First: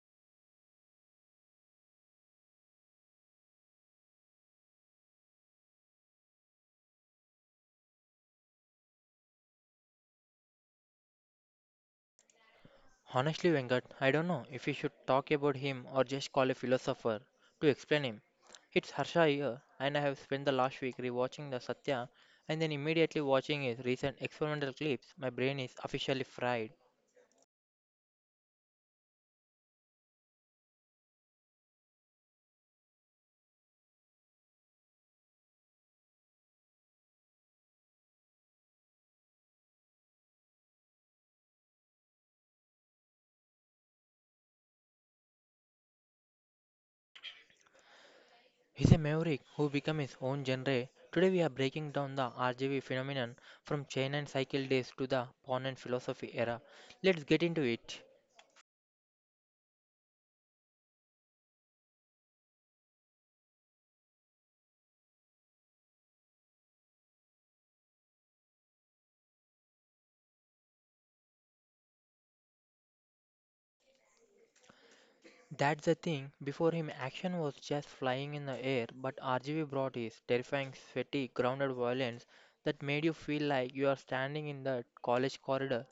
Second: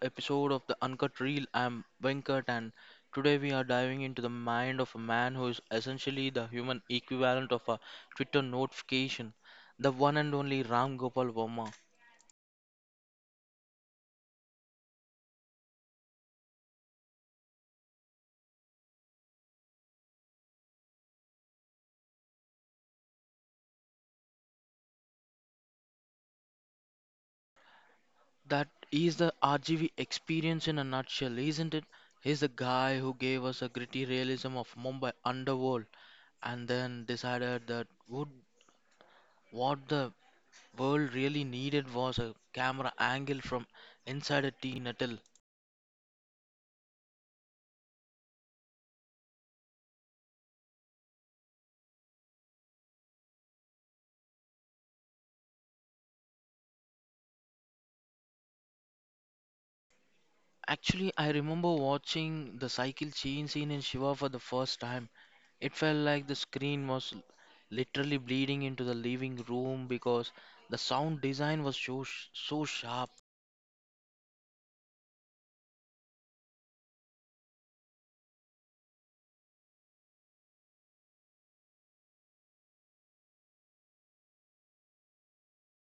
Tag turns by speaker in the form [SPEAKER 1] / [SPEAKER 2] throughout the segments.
[SPEAKER 1] episode of the Uncut Reel. I'm Venkat, and today we are diving into the mind of a man who is essentially the human equivalent of a Twitter notification, the one and only Ram Gopal Verma.
[SPEAKER 2] Honestly, Venkat, I don't know if we should talk about him or just call a philosopher to explain him. It's Harsha here, and I have spent the last week rewatching the Satya and then immediately watching his recent experimental clips. My brain is officially fried.
[SPEAKER 1] That is the RGV experience in a nutshell, isn't it? He's the guy who gave us a gritty realism of Mumbai underworld, and then decided that would what the world really needed was a camera angle from inside a tea nettle.
[SPEAKER 2] He's a maverick who became his own genre. Today, we are breaking down the RGB phenomenon from China and cycle days to the Pon and philosophy era. Let's get into it.
[SPEAKER 1] Actually, I remember watching the cycle chain scene in Shiva for the first time. It felt like the screen was literally bleeding into the living room because the sound design was so sharp.
[SPEAKER 2] That's the thing. Before him, action was just flying in the air, but RGV brought his terrifying, sweaty, grounded violence that made you feel like you are standing in the college corridor.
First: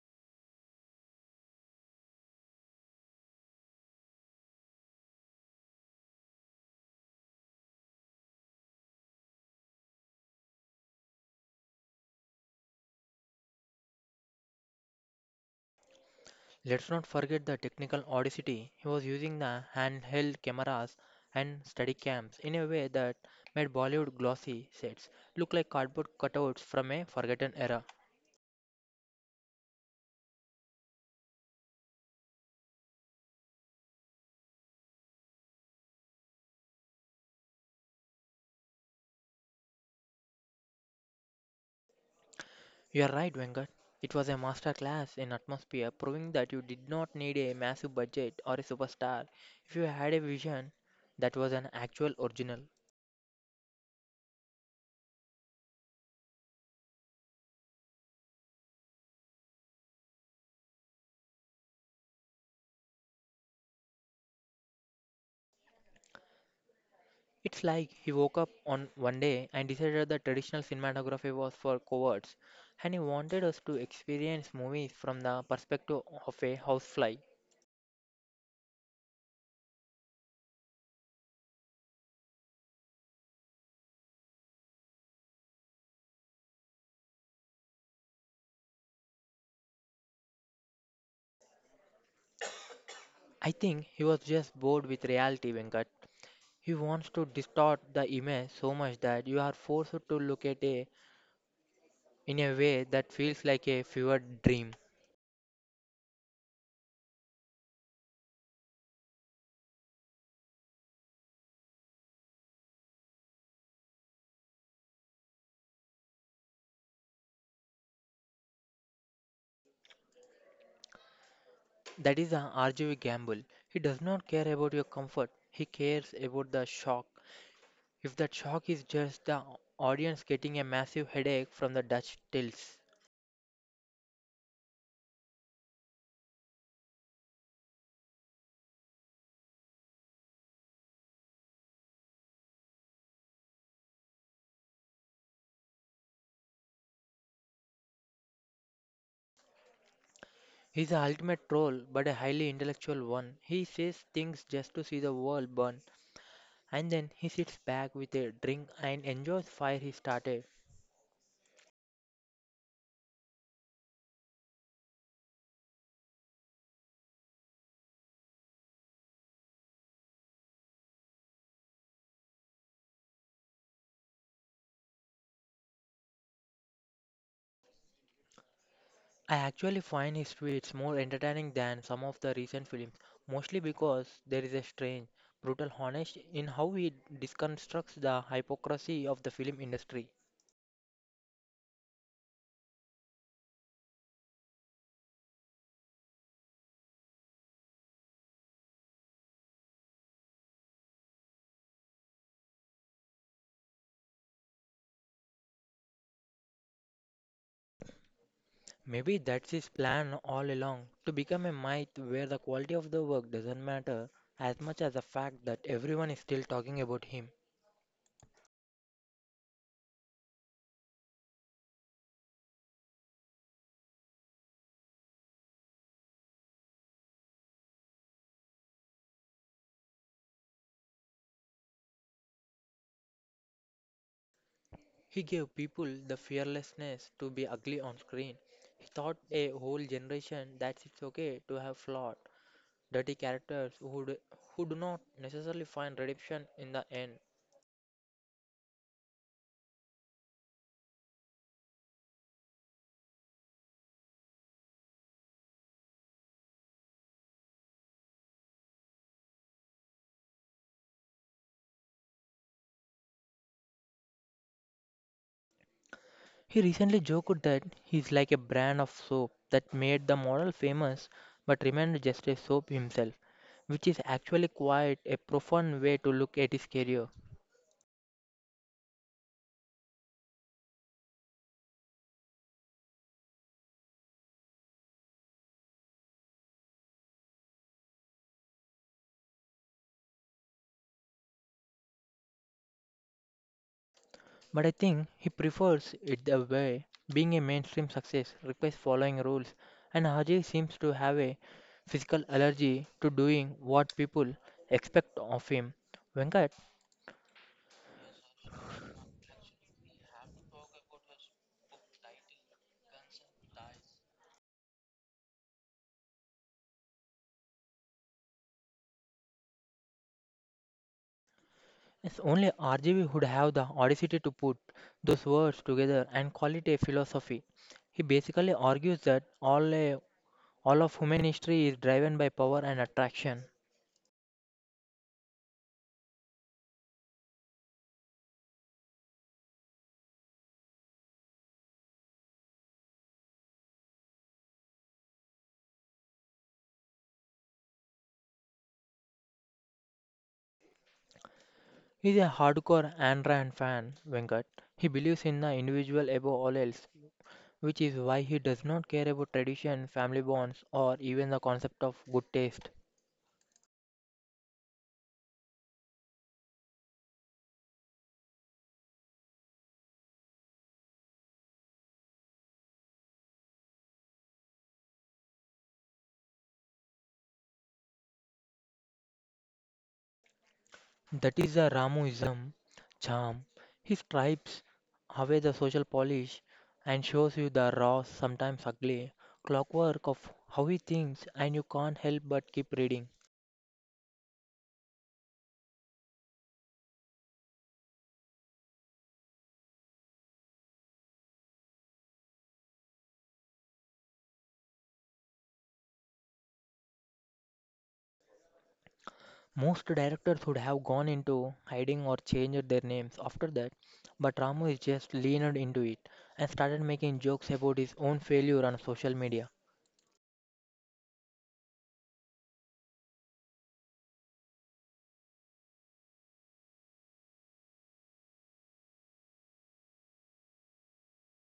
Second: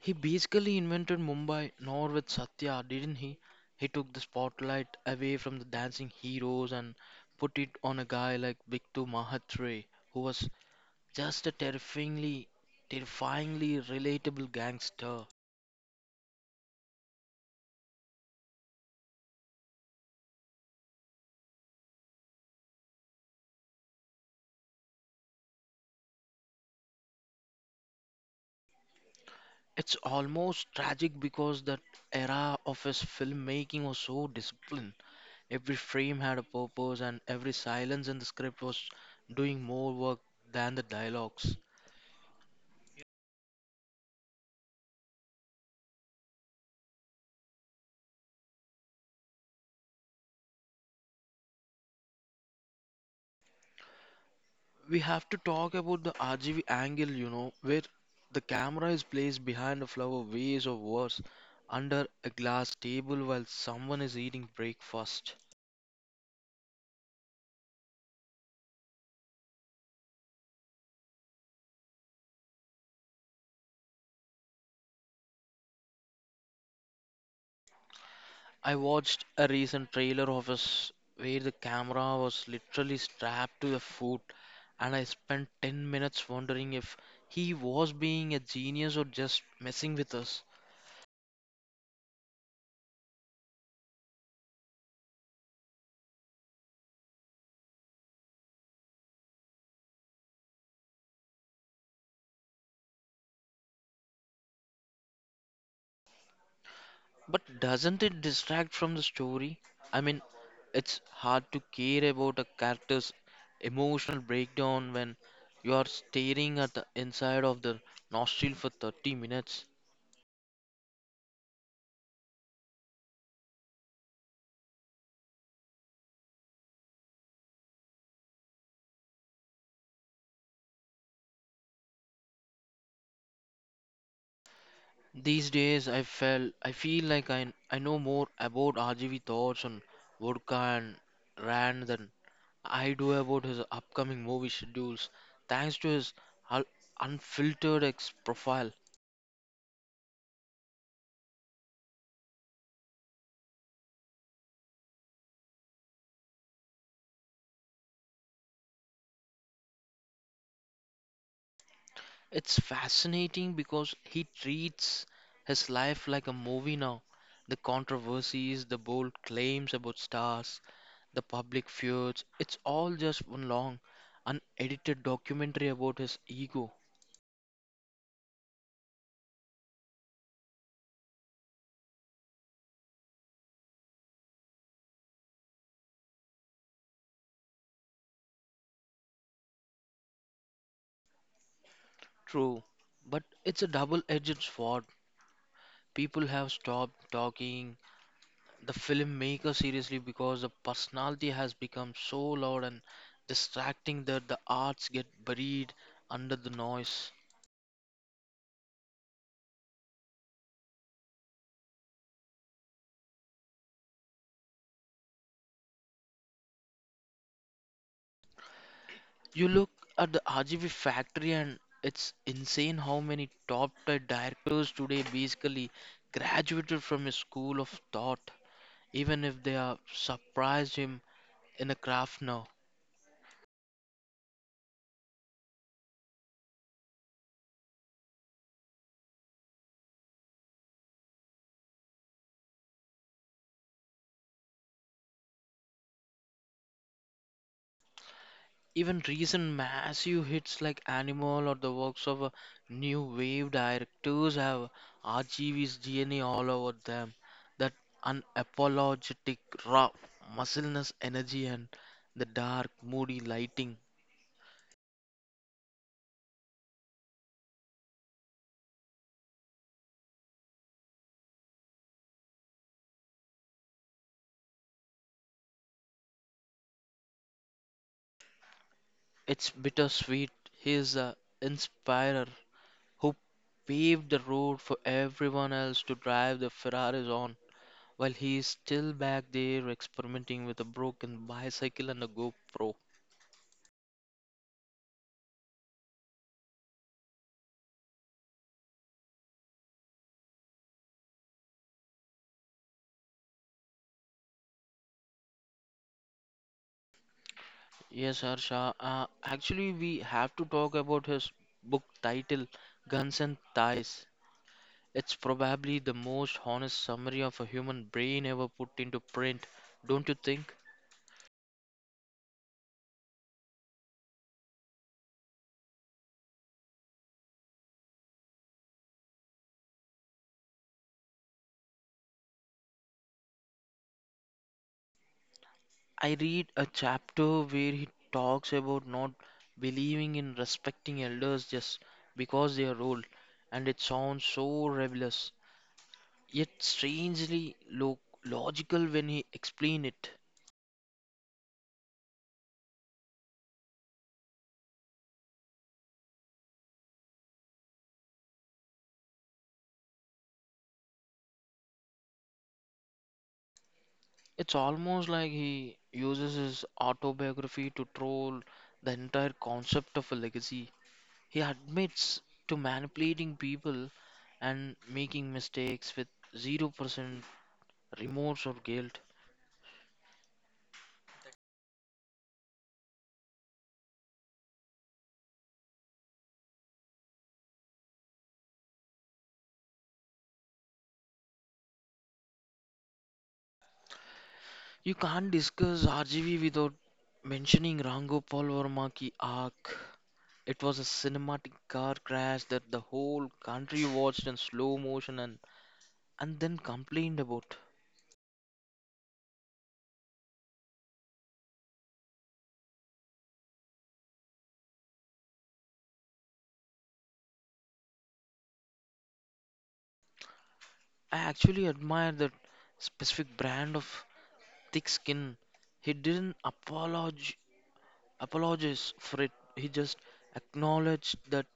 [SPEAKER 1] He basically invented Mumbai, nor with Satya, didn't he? He took the spotlight away from the dancing heroes and put it on a guy like Biktu Mahatre, who was just a terrifyingly, terrifyingly relatable gangster.
[SPEAKER 2] Let's not forget the technical audacity. He was using the handheld cameras and study cams in a way that made Bollywood glossy sets look like cardboard cutouts from a forgotten era.
[SPEAKER 1] It's almost tragic because that era of his filmmaking was so disciplined. Every frame had a purpose, and every silence in the script was doing more work than the dialogues.
[SPEAKER 2] You're right, Venkat. It was a master class in atmosphere, proving that you did not need a massive budget or a superstar if you had a vision that was an actual original.
[SPEAKER 1] We have to talk about the RGV angle, you know, where the camera is placed behind a flower vase or worse, under a glass table while someone is eating breakfast.
[SPEAKER 2] It's like he woke up on one day and decided that traditional cinematography was for cowards, and he wanted us to experience movies from the perspective of a housefly.
[SPEAKER 1] I watched a recent trailer of us where the camera was literally strapped to the foot, and I spent 10 minutes wondering if he was being a genius or just messing with us.
[SPEAKER 2] I think he was just bored with reality, Venkat. He wants to distort the image so much that you are forced to look at a in a way that feels like a fevered dream.
[SPEAKER 1] But doesn't it distract from the story? I mean, it's hard to care about a character's emotional breakdown when you are staring at the inside of their nostril for 30 minutes.
[SPEAKER 2] That is an RGV gamble. He does not care about your comfort, he cares about the shock, if that shock is just the audience getting a massive headache from the Dutch tills.
[SPEAKER 1] These days, I feel like I know more about RGV thoughts on vodka and Rand than I do about his upcoming movie schedules, thanks to his un- unfiltered ex profile.
[SPEAKER 2] He's the ultimate troll, but a highly intellectual one. He says things just to see the world burn, and then he sits back with a drink and enjoys fire he started.
[SPEAKER 1] It's fascinating because he treats his life like a movie now. The controversies, the bold claims about stars, the public feuds, it's all just one long, unedited documentary about his ego.
[SPEAKER 2] I actually find his tweets more entertaining than some of the recent films, mostly because there is a strange, brutal honesty in how he deconstructs the hypocrisy of the film industry.
[SPEAKER 1] True, but it's a double-edged sword. People have stopped talking the filmmaker seriously because the personality has become so loud and distracting that the arts get buried under the noise.
[SPEAKER 2] Maybe that's his plan all along, to become a myth where the quality of the work doesn't matter as much as the fact that everyone is still talking about him.
[SPEAKER 1] You look at the RGB factory, and it's insane how many top-tier directors today basically graduated from a school of thought, even if they are surprised him in a craft now.
[SPEAKER 2] He gave people the fearlessness to be ugly on screen. He taught a whole generation that it's okay to have flaws, dirty characters who do not necessarily find redemption in the end.
[SPEAKER 1] Even recent massive hits like Animal or the works of new wave directors have RGV's DNA all over them. That unapologetic, raw muscleness energy and the dark, moody lighting.
[SPEAKER 2] He recently joked that he's like a brand of soap that made the model famous but remained just a soap himself, which is actually quite a profound way to look at his career.
[SPEAKER 1] It's bittersweet. He's an inspirer who paved the road for everyone else to drive the Ferraris on, while he is still back there experimenting with a broken bicycle and a GoPro.
[SPEAKER 2] But I think he prefers it the way, being a mainstream success requires following rules, and Haji seems to have a physical allergy to doing what people expect of him. Venkat.
[SPEAKER 1] Yes, Harsha. Actually, we have to talk about his book title, Guns and Thighs. It's probably the most honest summary of a human brain ever put into print, don't you think?
[SPEAKER 2] Yes, only R.G.B. would have the audacity to put those words together and call it a philosophy. He basically argues that all of human history is driven by power and attraction.
[SPEAKER 1] I read a chapter where he talks about not believing in respecting elders just because they are old, and it sounds so rebellious, yet strangely logical when he explained it.
[SPEAKER 2] He's a hardcore Ayn Rand fan, Venkat. He believes in the individual above all else, which is why he does not care about tradition, family bonds, or even the concept of good taste.
[SPEAKER 1] It's almost like he uses his autobiography to troll the entire concept of a legacy. He admits to manipulating people and making mistakes with 0% remorse or guilt.
[SPEAKER 2] That is the Ramuism charm. He stripes away the social polish and shows you the raw, sometimes ugly, clockwork of how he thinks, and you can't help but keep reading.
[SPEAKER 1] You can't discuss RGV without mentioning Rango Paul Verma ki arc. It was a cinematic car crash that the whole country watched in slow motion and, then complained about.
[SPEAKER 2] Most directors would have gone into hiding or changed their names after that, but Ramu is just leaned into it and started making jokes about his own failure on social media.
[SPEAKER 1] I actually admire that specific brand of thick skin. He didn't apologize for it. He just acknowledged that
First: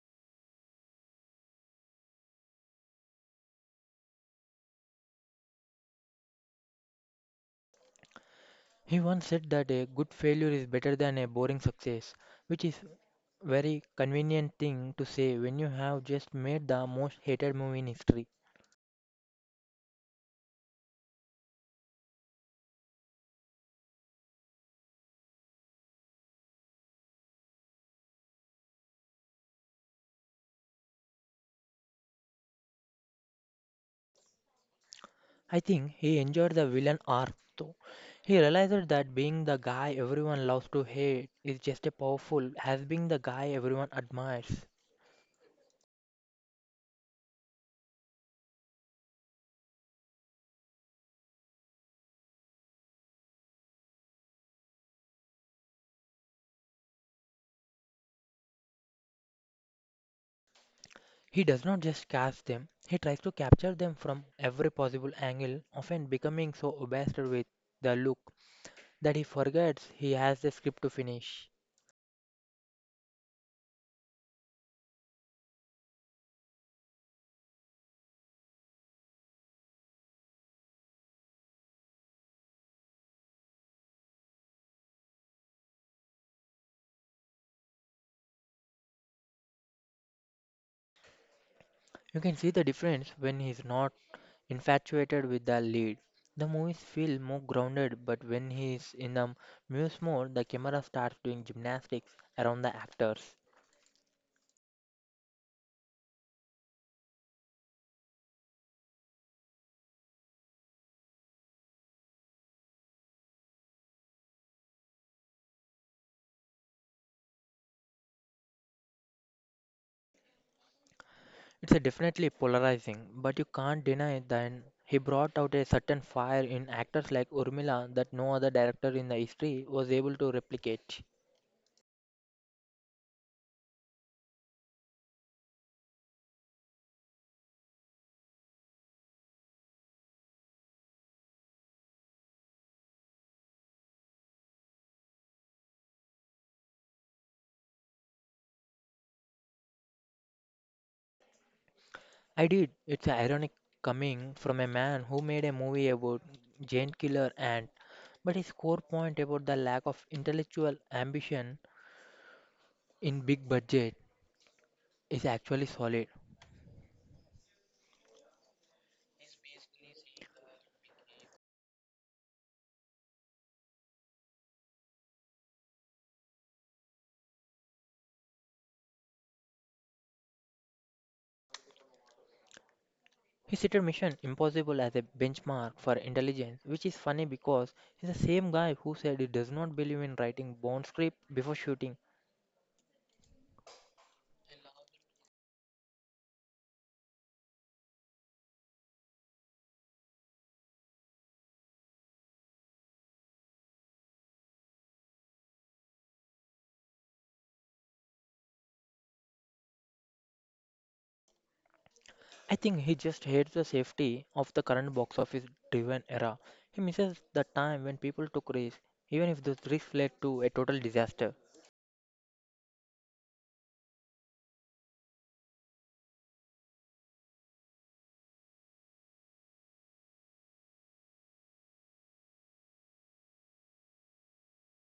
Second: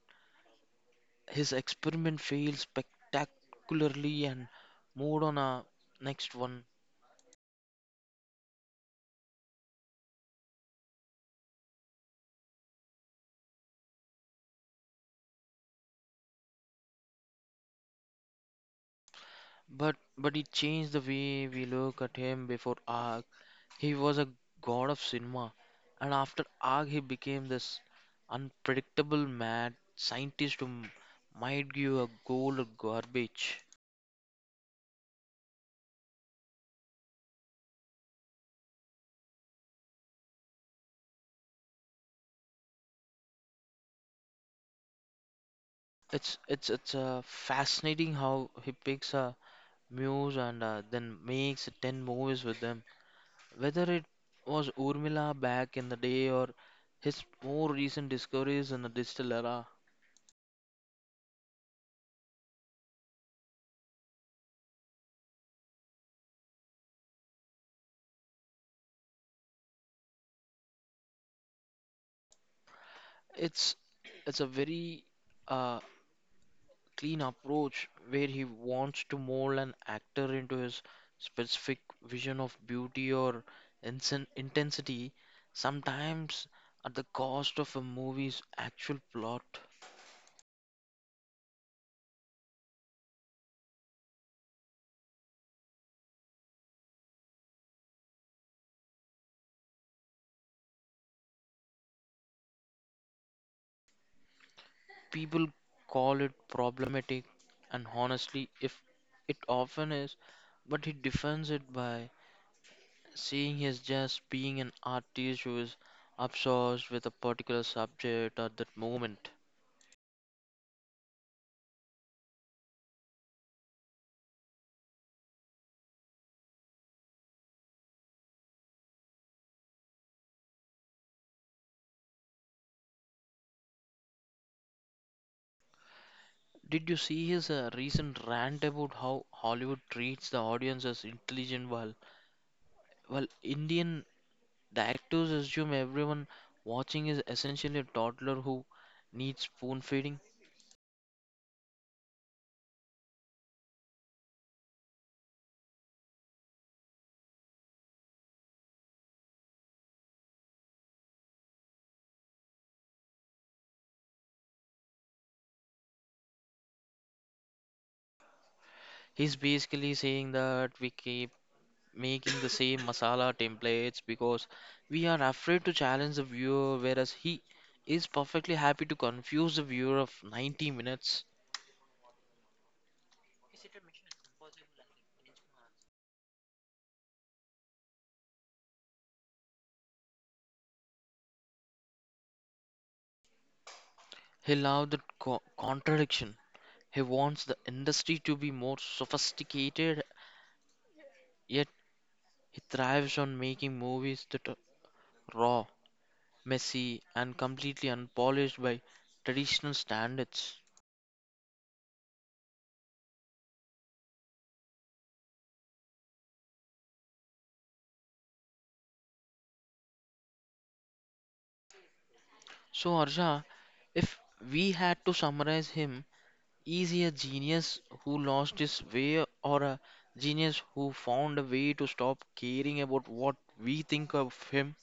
[SPEAKER 1] his experiment failed spectacularly and moved on a next one.
[SPEAKER 2] He once said that a good failure is better than a boring success, which is very convenient thing to say when you have just made the most hated movie in history.
[SPEAKER 1] But it changed the way we look at him before ARG. He was a god of cinema, and after ARG, he became this unpredictable mad scientist who might give a gold or garbage.
[SPEAKER 2] I think he enjoyed the villain arc though. He realized that being the guy everyone loves to hate is just as powerful as being the guy everyone admires.
[SPEAKER 1] It's Fascinating how he picks a Muse and then makes 10 movies with them. Whether it was Urmila back in the day or his more recent discoveries in the digital era,
[SPEAKER 2] He does not just cast them, he tries to capture them from every possible angle, often becoming so obsessed with the look that he forgets he has the script to finish.
[SPEAKER 1] it's it's a very uh, clean approach where he wants to mold an actor into his specific vision of beauty or intensity, sometimes at the cost of a movie's actual plot.
[SPEAKER 2] You can see the difference when he's not infatuated with the lead. The movies feel more grounded, but when he is in a muse mode, the camera starts doing gymnastics around the actors.
[SPEAKER 1] People call it problematic, and honestly, if it often is, but he defends it by saying he's just being an artist who is obsessed with a particular subject at that moment.
[SPEAKER 2] It's a definitely polarizing, but you can't deny that he brought out a certain fire in actors like Urmila that no other director in the history was able to replicate.
[SPEAKER 1] Did you see his recent rant about how Hollywood treats the audience as intelligent while Indian directors assume everyone watching is essentially a toddler who needs spoon feeding?
[SPEAKER 2] I did. It's ironic coming from a man who made a movie about giant killer ant, but his core point about the lack of intellectual ambition in big budget is actually solid.
[SPEAKER 1] He's basically saying that we keep making the same masala templates because we are afraid to challenge the viewer, whereas he is perfectly happy to confuse the viewer of 90 minutes.
[SPEAKER 2] His set mission impossible as a benchmark for intelligence, which is funny because he's the same guy who said he does not believe in writing Bond script before shooting.
[SPEAKER 1] He loves the contradiction. He wants the industry to be more sophisticated, yet he thrives on making movies that are raw, messy, and completely unpolished by traditional standards.
[SPEAKER 2] I think he just hates the safety of the current box office driven era. He misses the time when people took risks, even if those risks led to a total disaster.
[SPEAKER 1] So, Arja, if we had to summarize him, is he a genius who lost his way, or a genius who found a way to stop caring about what we think of him?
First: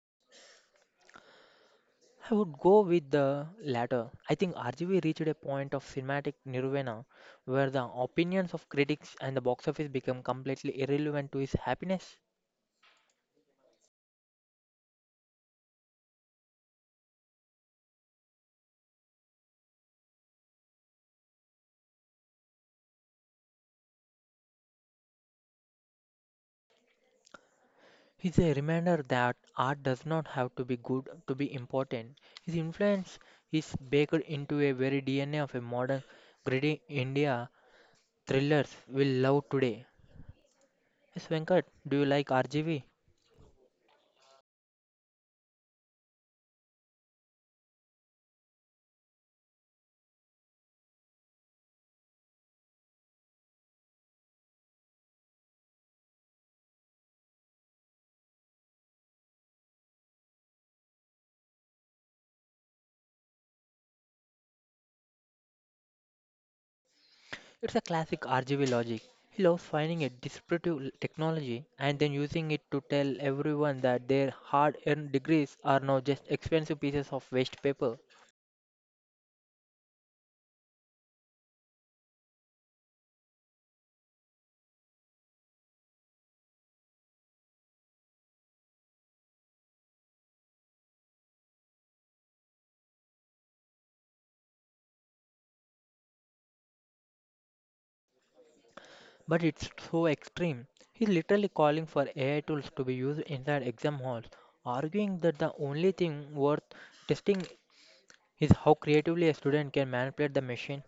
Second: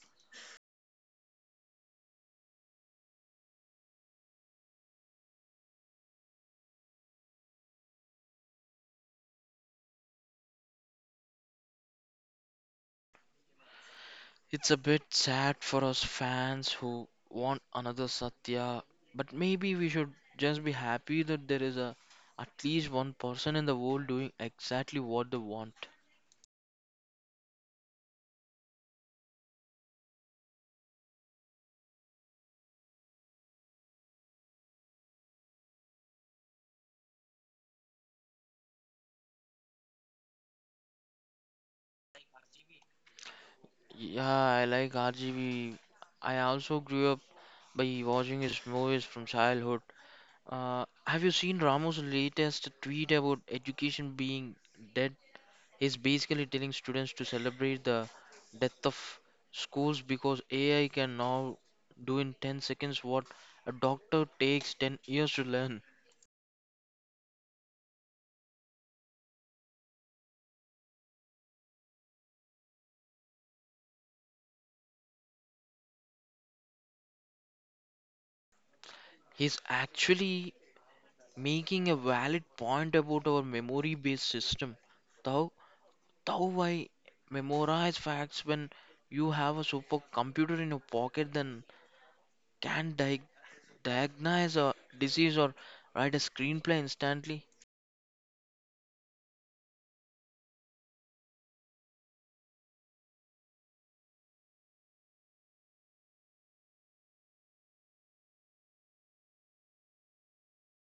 [SPEAKER 2] I would go with the latter. I think RGB reached a point of cinematic nirvana where the opinions of critics and the box office become completely irrelevant to his happiness.
[SPEAKER 1] It's a bit sad for us fans who want another Satya, but maybe we should just be happy that there is a at least one person in the world doing exactly what they want.
[SPEAKER 2] It's a reminder that art does not have to be good to be important. His influence is baked into a very DNA of a modern gritty India thrillers we love today. Yes, Venkat, do you like RGV?
[SPEAKER 1] Yeah, I like RGB. I also grew up by watching his movies from childhood. Have you seen Ramo's latest tweet about education being dead? He's basically telling students to celebrate the death of schools because AI can now do in 10 seconds what a doctor takes 10 years to learn.
[SPEAKER 2] It's a classic RGV logic. He loves finding a disparate technology and then using it to tell everyone that their hard earned degrees are now just expensive pieces of waste paper.
[SPEAKER 1] He's actually making a valid point about our memory based system. Thou, why memorize facts when you have a supercomputer in your pocket, then can not diagnose a disease or write a screenplay instantly.
[SPEAKER 2] But it's so extreme. He's literally calling for AI tools to be used inside exam halls, arguing that the only thing worth testing is how creatively a student can manipulate the machine.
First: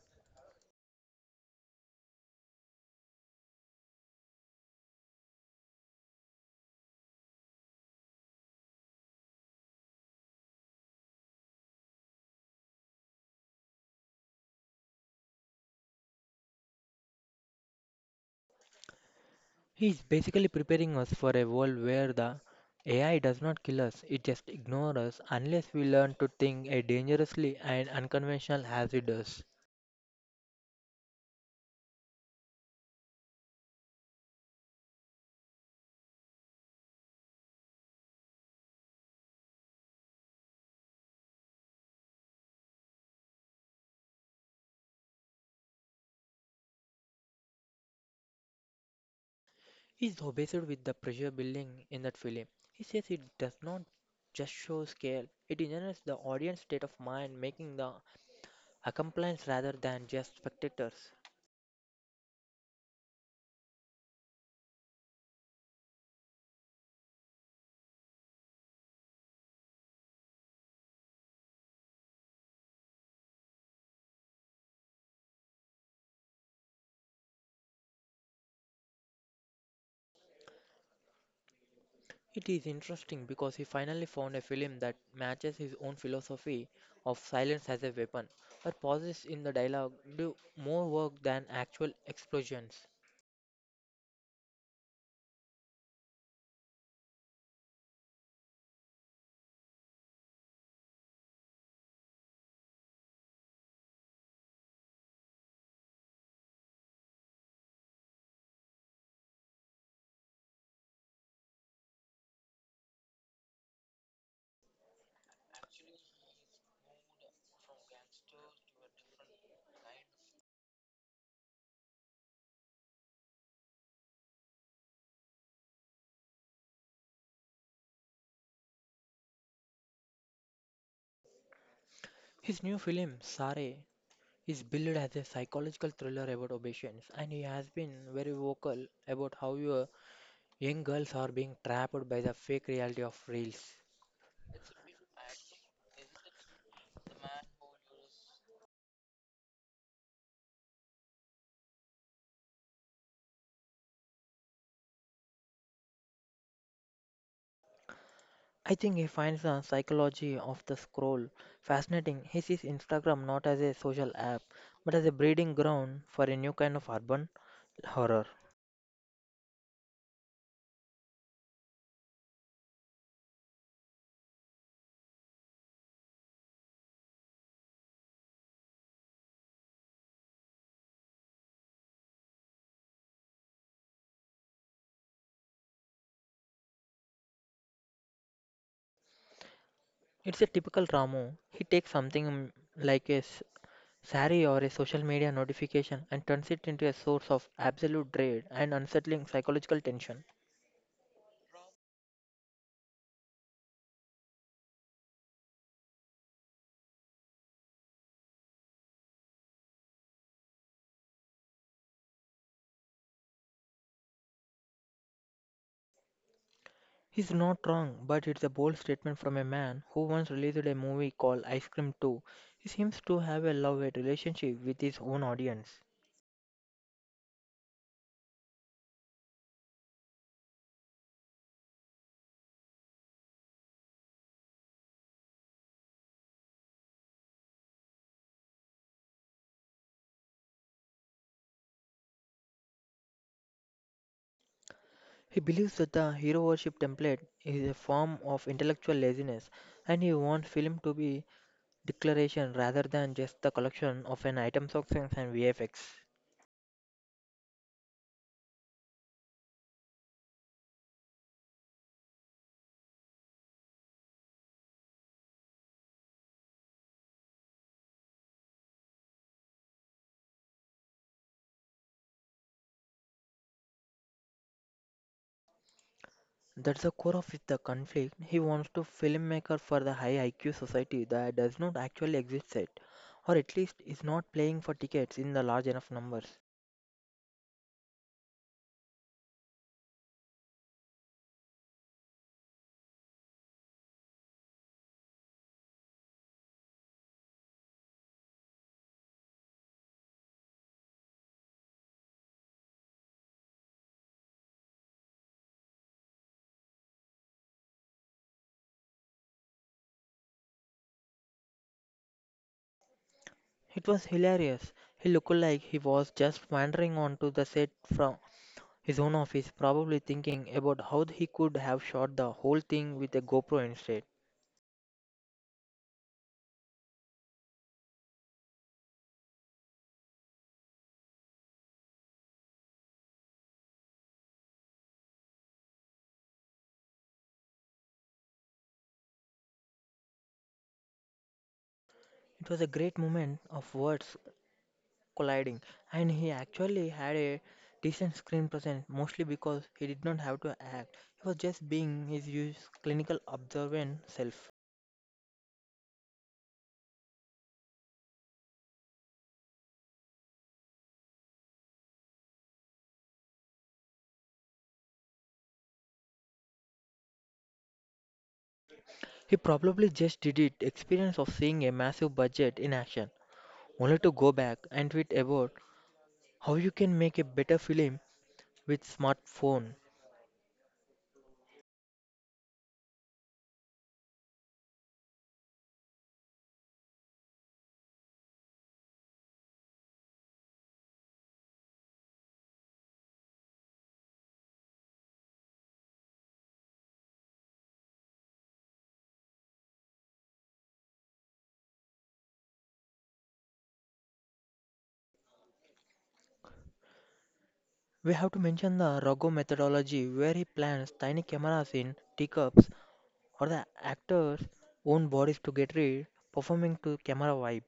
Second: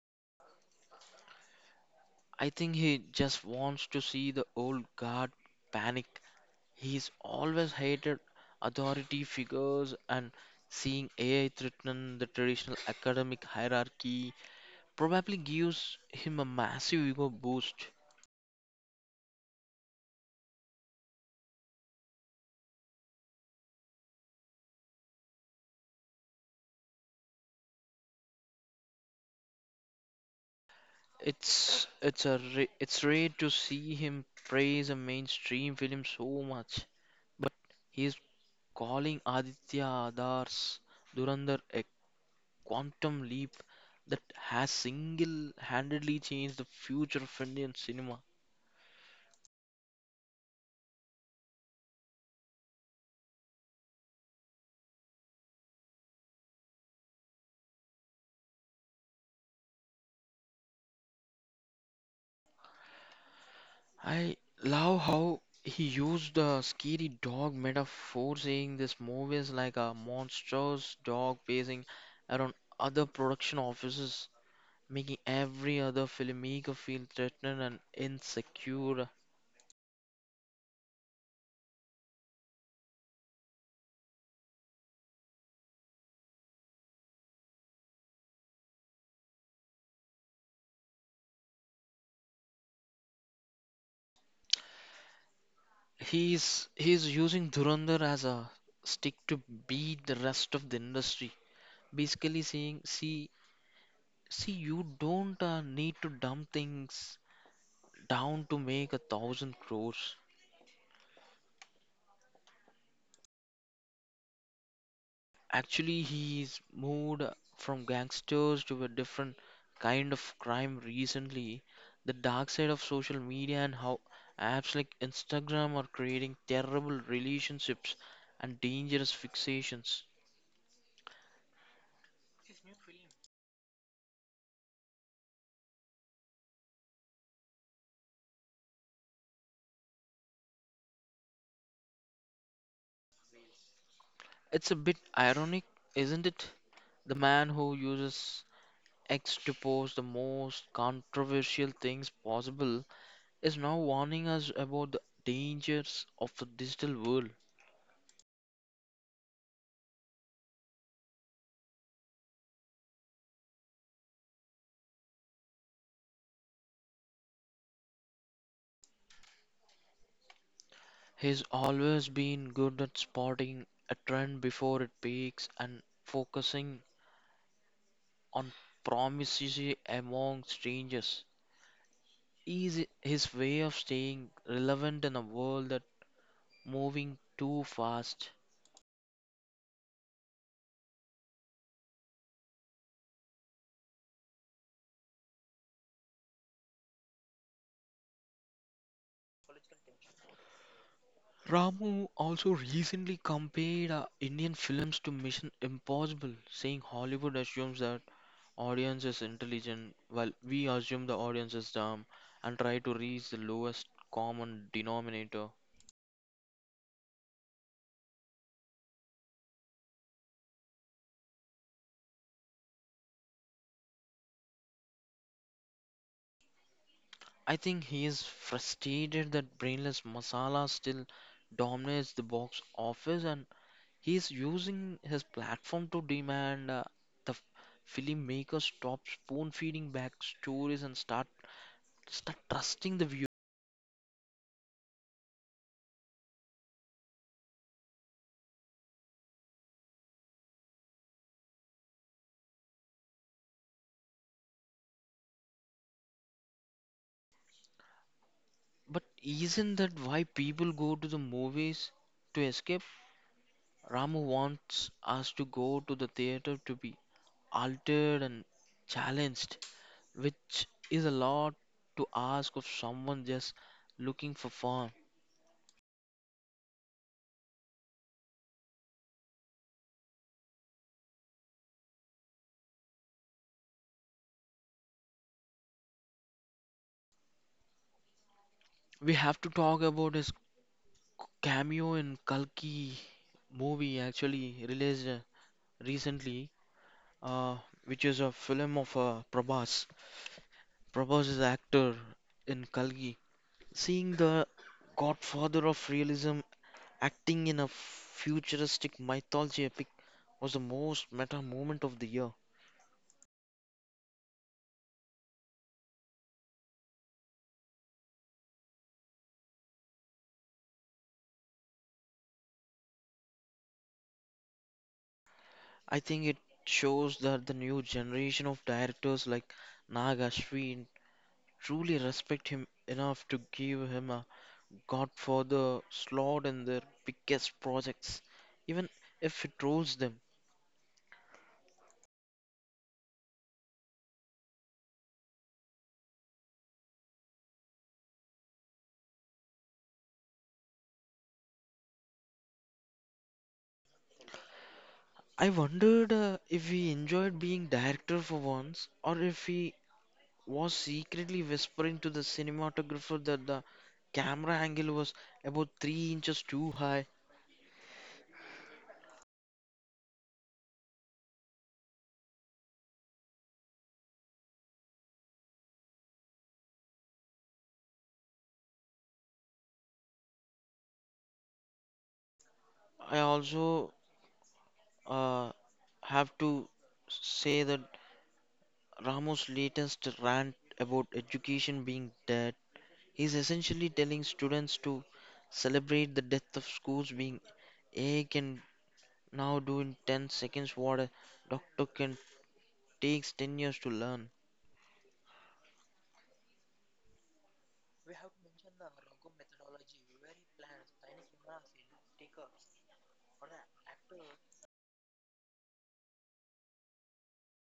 [SPEAKER 1] I think he just wants to see the old guard panic. He's always hated authority figures, and seeing AI threaten the traditional academic hierarchy probably gives him a massive ego boost.
[SPEAKER 2] He's basically preparing us for a world where the AI does not kill us, it just ignores us unless we learn to think as dangerously and unconventional as it does.
[SPEAKER 1] It's rare to see him praise a mainstream film so much, but he's calling Aditya Adar's Durandar quantum leap that has single handedly changed the future of Indian cinema.
[SPEAKER 2] He's obsessed with the pressure building in that film. He says it does not just show scale, it engenders the audience state of mind, making the accomplices rather than just spectators.
[SPEAKER 1] I love how he used the scary dog metaphor, saying this movie is like a monstrous dog pacing around other production offices, making every other filmmaker feel threatened and insecure.
[SPEAKER 2] It is interesting because he finally found a film that matches his own philosophy of silence as a weapon, but pauses in the dialogue do more work than actual explosions.
[SPEAKER 1] He's using Dhurandhar as a stick to beat the rest of the industry, basically saying, "See, see, you don't need to dumb things down to make 1,000 crores." Actually, he's moved from gangsters to a different kind of crime recently. The dark side of social media and how apps like Instagram are creating terrible relationships and dangerous fixations.
[SPEAKER 2] His new film, Sare, is billed as a psychological thriller about obsessions, and he has been very vocal about how your young girls are being trapped by the fake reality of reels.
[SPEAKER 1] It's a bit ironic, isn't it? The man who uses X to post the most controversial things possible is now warning us about the dangers of the digital world.
[SPEAKER 2] I think he finds the psychology of the scroll fascinating. He sees Instagram not as a social app, but as a breeding ground for a new kind of urban horror.
[SPEAKER 1] He's always been good at spotting a trend before it peaks, and focusing on promises among strangers. Is his way of staying relevant in a world that's moving too fast.
[SPEAKER 2] It's a typical Ramu. He takes something, like a sari or a social media notification, and turns it into a source of absolute dread and unsettling psychological tension.
[SPEAKER 1] Ramu also recently compared Indian films to Mission Impossible, saying Hollywood assumes that audience is intelligent, while we assume the audience is dumb and try to reach the lowest common denominator.
[SPEAKER 2] He's not wrong, but it's a bold statement from a man who once released a movie called Ice Cream 2. He seems to have a love hate relationship with his own audience.
[SPEAKER 1] I think he is frustrated that brainless masala still dominates the box office, and he is using his platform to demand the filmmakers stop spoon feeding back stories and start trusting the viewer.
[SPEAKER 2] He believes that the hero worship template is a form of intellectual laziness, and he wants film to be declaration rather than just the collection of an items of things and VFX.
[SPEAKER 1] But isn't that why people go to the movies to escape? Ramu wants us to go to the theater to be altered and challenged, which is a lot to ask of someone just looking for fun.
[SPEAKER 2] That's the core of the conflict. He wants to filmmaker for the high IQ society that does not actually exist yet, or at least is not playing for tickets in the large enough numbers.
[SPEAKER 1] We have to talk about his cameo in Kalki movie, actually released recently, uh, which is a film of Prabhas. Prabhas is actor in Kalki. Seeing the godfather of realism acting in a futuristic mythology epic was the most meta moment of the year.
[SPEAKER 2] It was hilarious. He looked like he was just wandering onto the set from his own office, probably thinking about how he could have shot the whole thing with a GoPro instead.
[SPEAKER 1] I think it shows that the new generation of directors like Nag Ashwin truly respect him enough to give him a godfather slot in their biggest projects, even if it trolls them.
[SPEAKER 2] It was a great moment of words colliding, and he actually had a decent screen presence mostly because he did not have to act. He was just being his usual clinical observant self.
[SPEAKER 1] I wondered if he enjoyed being director for once, or if he was secretly whispering to the cinematographer that the camera angle was about 3 inches too high.
[SPEAKER 2] He probably just did it, experience of seeing a massive budget in action, only to go back and tweet about how you can make a better film with smartphone.
[SPEAKER 1] I also uh, have to say that Ramos' latest rant about education being dead is essentially telling students to celebrate the death of schools being A can now do in 10 seconds what a doctor can takes 10 years to learn.
[SPEAKER 2] We have to mention the Rago methodology where he plants tiny cameras in teacups or the actor's own bodies to get read, performing to camera vibe.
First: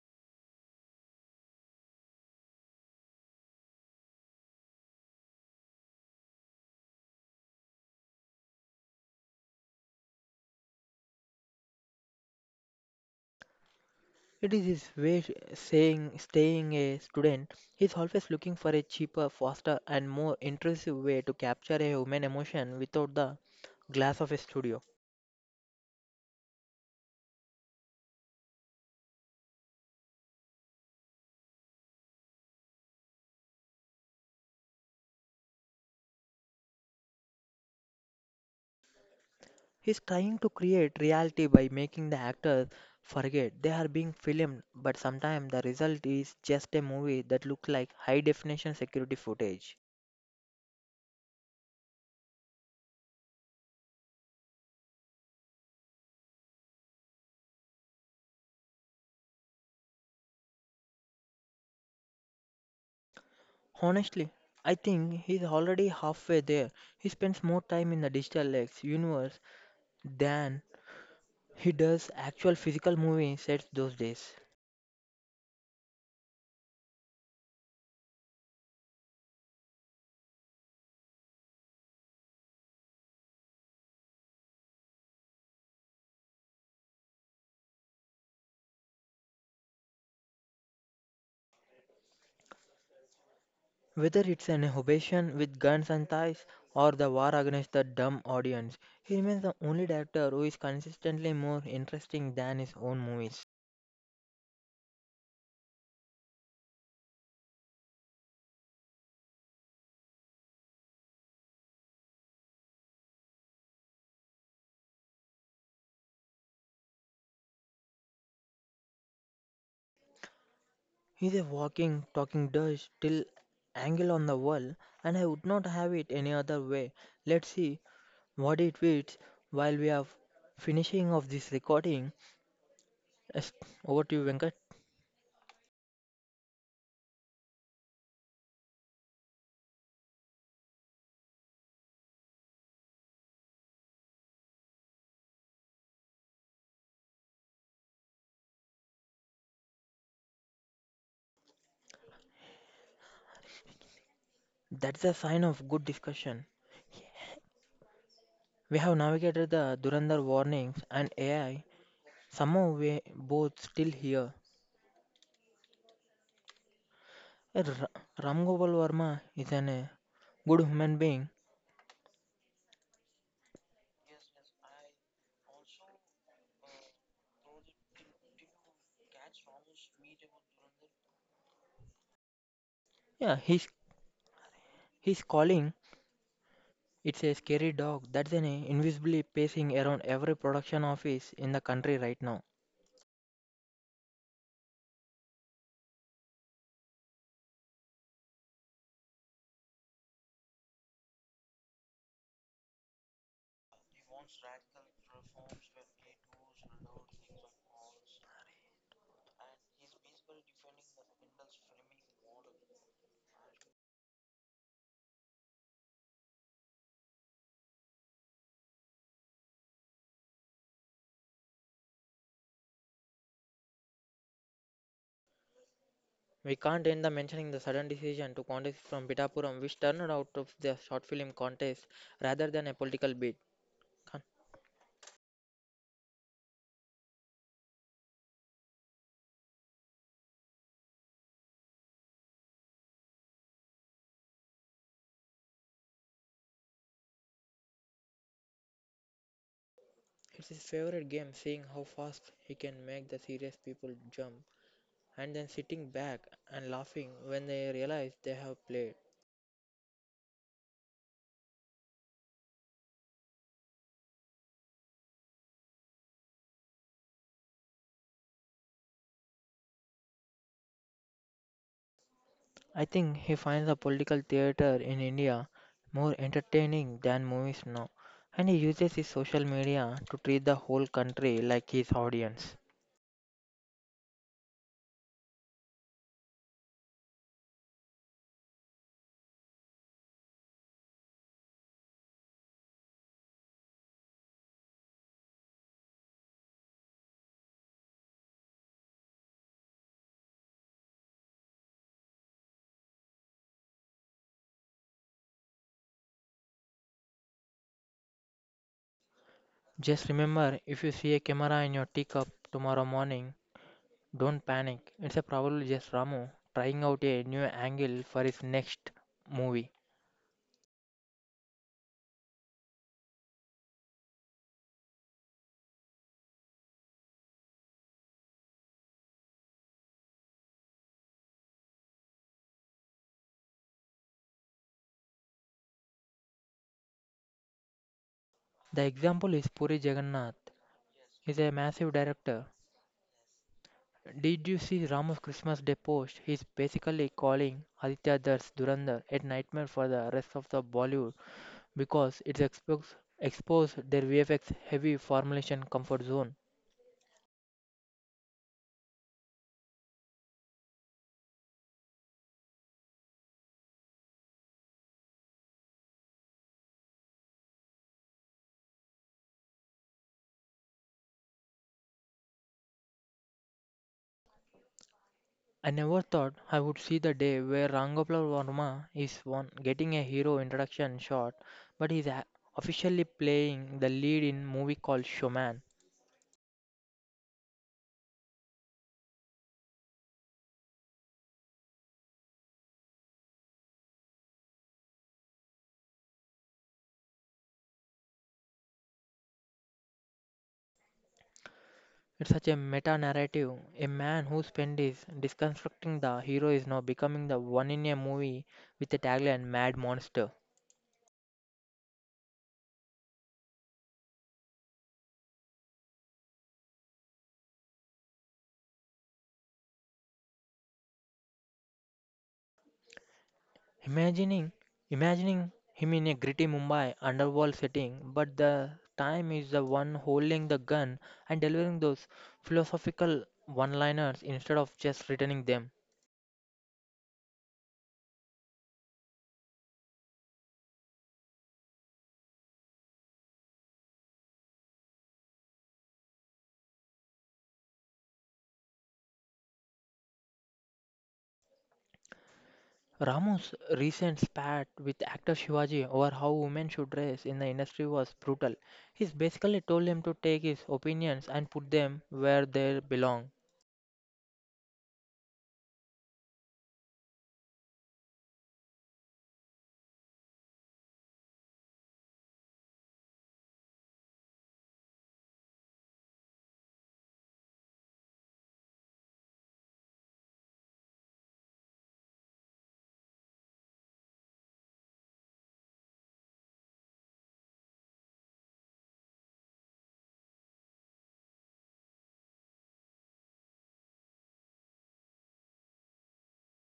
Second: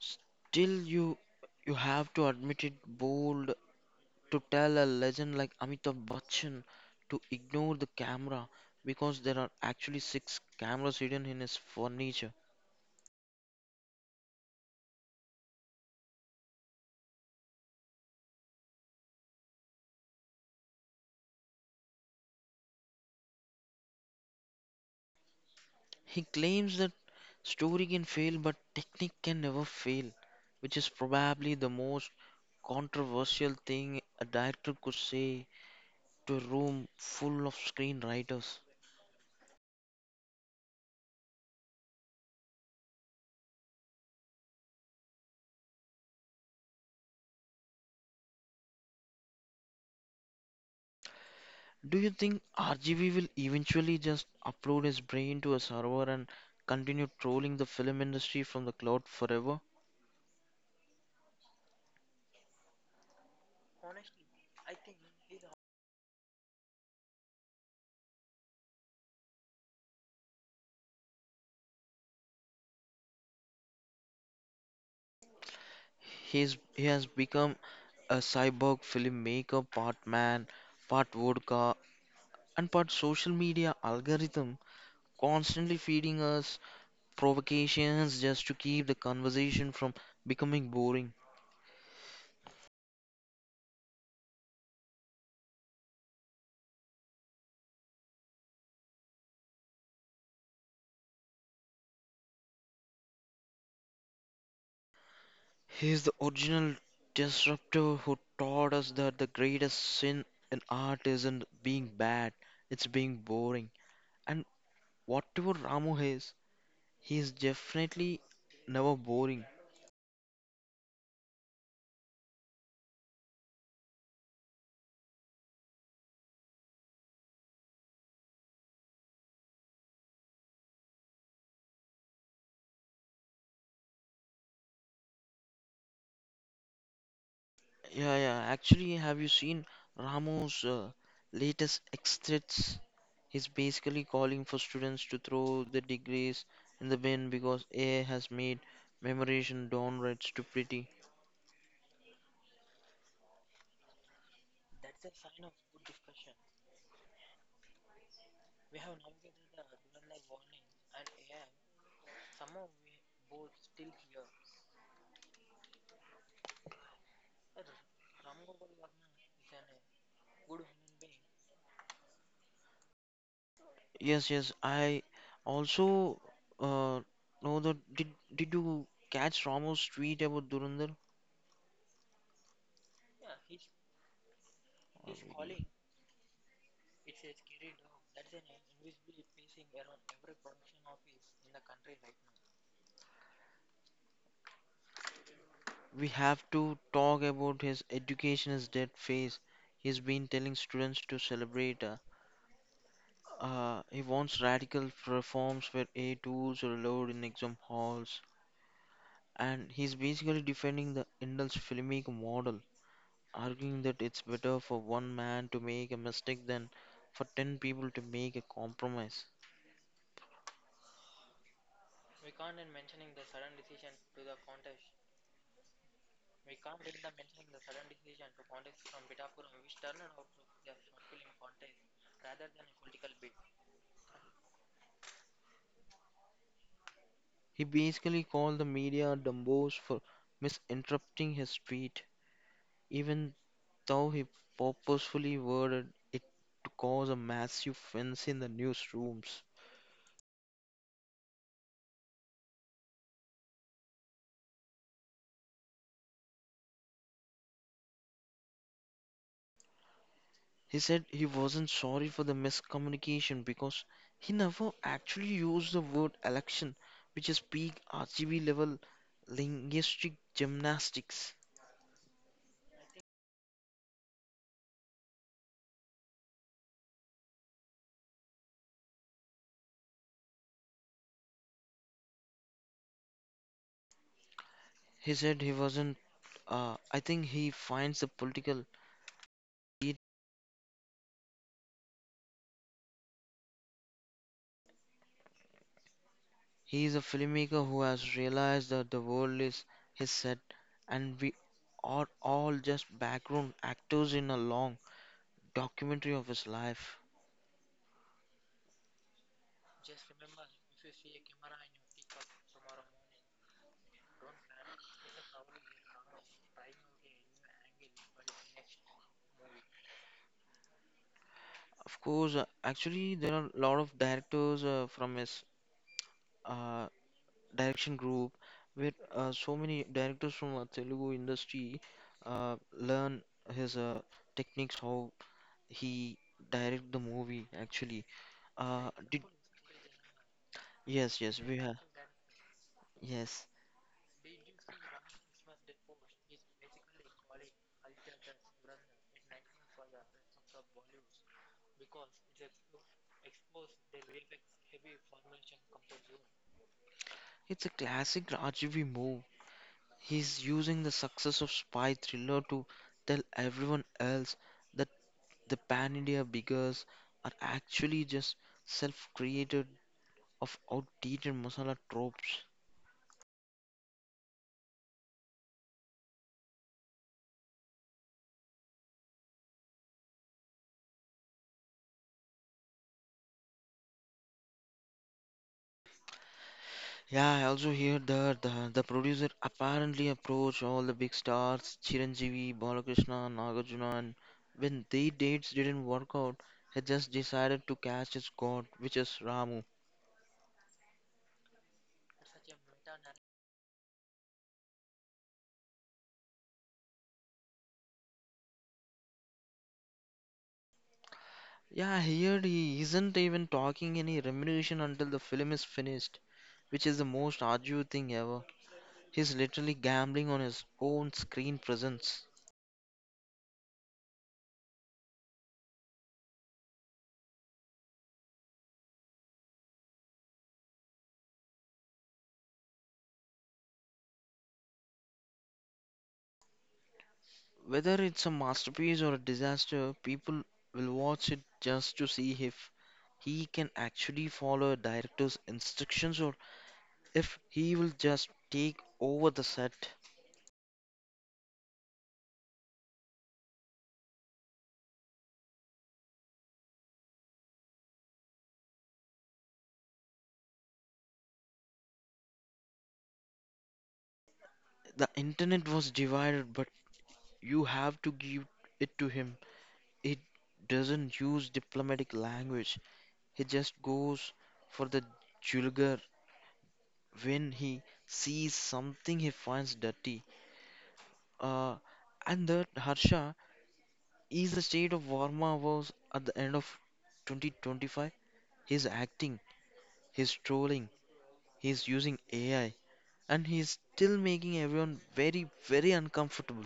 [SPEAKER 1] Still, you have to admit it bold to tell a legend like Amitabh Bachchan to ignore the camera because there are actually 6 cameras hidden in his furniture.
[SPEAKER 2] It is his way saying staying a student, he's always looking for a cheaper, faster and more intrusive way to capture a human emotion without the glass of a studio.
[SPEAKER 1] He claims that story can fail, but technique can never fail, which is probably the most controversial thing a director could say to a room full of screenwriters.
[SPEAKER 2] He's trying to create reality by making the actors forget they are being filmed, but sometimes the result is just a movie that looks like high definition security footage.
[SPEAKER 1] Do you think RGV will eventually just upload his brain to a server and continue trolling the film industry from the cloud forever?
[SPEAKER 2] Honestly, I think he's already halfway there. He spends more time in the digital X universe than he does actual physical movie sets those days.
[SPEAKER 1] He has become a cyborg filmmaker, part man, part vodka, and part social media algorithm, constantly feeding us provocations just to keep the conversation from becoming boring.
[SPEAKER 2] Whether it's an Hobation with guns and thighs or the war against the dumb audience, he remains the only director who is consistently more interesting than his own movies.
[SPEAKER 1] He's the original disruptor who taught us that the greatest sin in art isn't being bad, it's being boring. And whatever Ramu is, he is definitely never boring.
[SPEAKER 2] He's a walking, talking dust till angle on the wall, and I would not have it any other way. Let's see what it fits while we are finishing of this recording. Yes, over to you, Venkat.
[SPEAKER 1] Yeah, yeah. Actually, have you seen Ramu's latest extracts? He's basically calling for students to throw their degrees in the bin because AI has made memorization downright stupidity.
[SPEAKER 2] That's a sign of good discussion. We have navigated the Durandar warnings and AI. Somehow we both still here. Ram Gopal Varma is an a good human being.
[SPEAKER 1] Yes, yes. I also uh, know that. Did you catch Ramu's tweet about Durandar?
[SPEAKER 2] Yeah, he's calling. It's a scary dog that's an invisibly pacing around every production office in the country right now.
[SPEAKER 1] We have to talk about his education is dead phase. He's been telling students to celebrate. He wants radical reforms where A tools are allowed in exam halls, and he's basically defending the Indian filmic model, arguing that it's better for one man to make a mistake than for 10 people to make a compromise.
[SPEAKER 2] We can't end the mentioning the sudden decision to contest from Pitapuram, which turned out of the short film contest rather than a political bid. Con-
[SPEAKER 1] He basically called the media dumbos for misinterpreting his tweet, even though he purposefully worded it to cause a massive fence in the newsrooms.
[SPEAKER 2] It's his favorite game, seeing how fast he can make the serious people jump and then sitting back and laughing when they realize they have played.
[SPEAKER 1] He said he wasn't sorry for the miscommunication because he never actually used the word election, which is peak RGB level linguistic gymnastics.
[SPEAKER 2] I think he finds the political theatre in India more entertaining than movies now, and he uses his social media to treat the whole country like his audience.
[SPEAKER 1] He said he wasn't. I think he finds the political. He He is a filmmaker who has realized that the world is his set, and we are all just background actors in a long documentary of his life.
[SPEAKER 2] Just remember, if you see a camera in your teacup tomorrow morning, don't panic. It's a probably just Ramu trying out a new angle for his next movie.
[SPEAKER 1] Of course, actually, there are a lot of directors from his uh, direction group where so many directors from our Telugu industry uh, learn his techniques how he direct the movie actually
[SPEAKER 2] The
[SPEAKER 1] uh, d-
[SPEAKER 2] example is Puri Jagannath.
[SPEAKER 1] yes
[SPEAKER 2] He's
[SPEAKER 1] yes
[SPEAKER 2] a
[SPEAKER 1] we have
[SPEAKER 2] massive director.
[SPEAKER 1] yes.
[SPEAKER 2] Did you see Ramu's Christmas Day post? He's basically calling Aditya Das Durandar a nightmare for the rest of the Bollywood because it's exposed their VFX heavy formulation comfort zone.
[SPEAKER 1] It's a classic Rajiv move. He's using the success of spy thriller to tell everyone else that the pan India beggars are actually just self created of outdated masala tropes.
[SPEAKER 2] I never thought I would see the day where Rangapal Verma is one getting a hero introduction shot, but he's officially playing the lead in movie called Showman.
[SPEAKER 1] Yeah, I also hear that the producer apparently approached all the big stars, Chiranjeevi, Balakrishna, Nagarjuna, and when their dates didn't work out, he just decided to cast his god, which is Ramu.
[SPEAKER 2] It's such a meta narrative. A man who spent is deconstructing the hero is now becoming the one in a movie with a tagline Mad Monster.
[SPEAKER 1] Yeah, here he isn't even talking any remuneration until the film is finished, which is the most arduous thing ever. He's literally gambling on his own screen presence.
[SPEAKER 2] Imagining imagining him in a gritty Mumbai underworld setting, but the time is the one holding the gun and delivering those philosophical one liners instead of just returning them.
[SPEAKER 1] Whether it's a masterpiece or a disaster, people will watch it just to see if he can actually follow a director's instructions or if he will just take over the set.
[SPEAKER 2] Ramu's recent spat with actor Shivaji over how women should dress in the industry was brutal. He basically told him to take his opinions and put them where they belong.
[SPEAKER 1] The internet was divided, but you have to give it to him. It doesn't use diplomatic language, he just goes for the jugular when he sees something he finds dirty. Uh, and that, Harsha, is the state of Varma was at the end of 2025? He's acting, he's trolling, he's using AI, and he's still making everyone very, very uncomfortable.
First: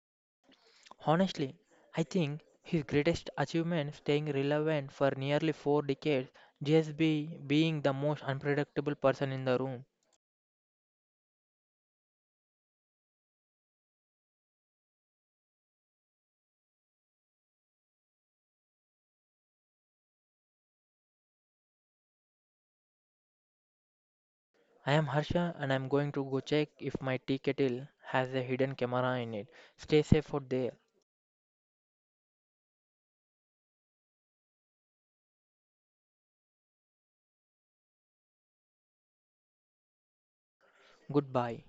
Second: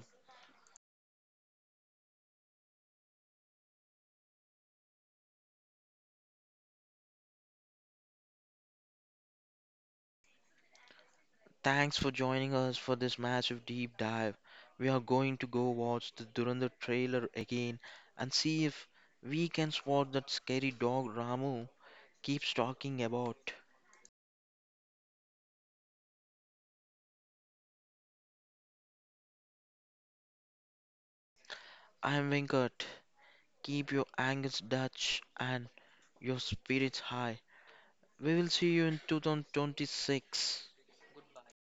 [SPEAKER 2] Honestly, I think his greatest achievement staying relevant for nearly 4 decades, just be being the most unpredictable person in the room.
[SPEAKER 1] Thanks for joining us for this massive deep dive. We are going to go watch the Durandar trailer again and see if we can spot that scary dog Ramu keeps talking about.
[SPEAKER 2] I am Harsha and I'm going to go check if my tea kettle has a hidden camera in it. Stay safe out there.
[SPEAKER 1] I'm Venkat. Keep your angles Dutch and your spirits high. We will see you in 2026.
[SPEAKER 2] Goodbye.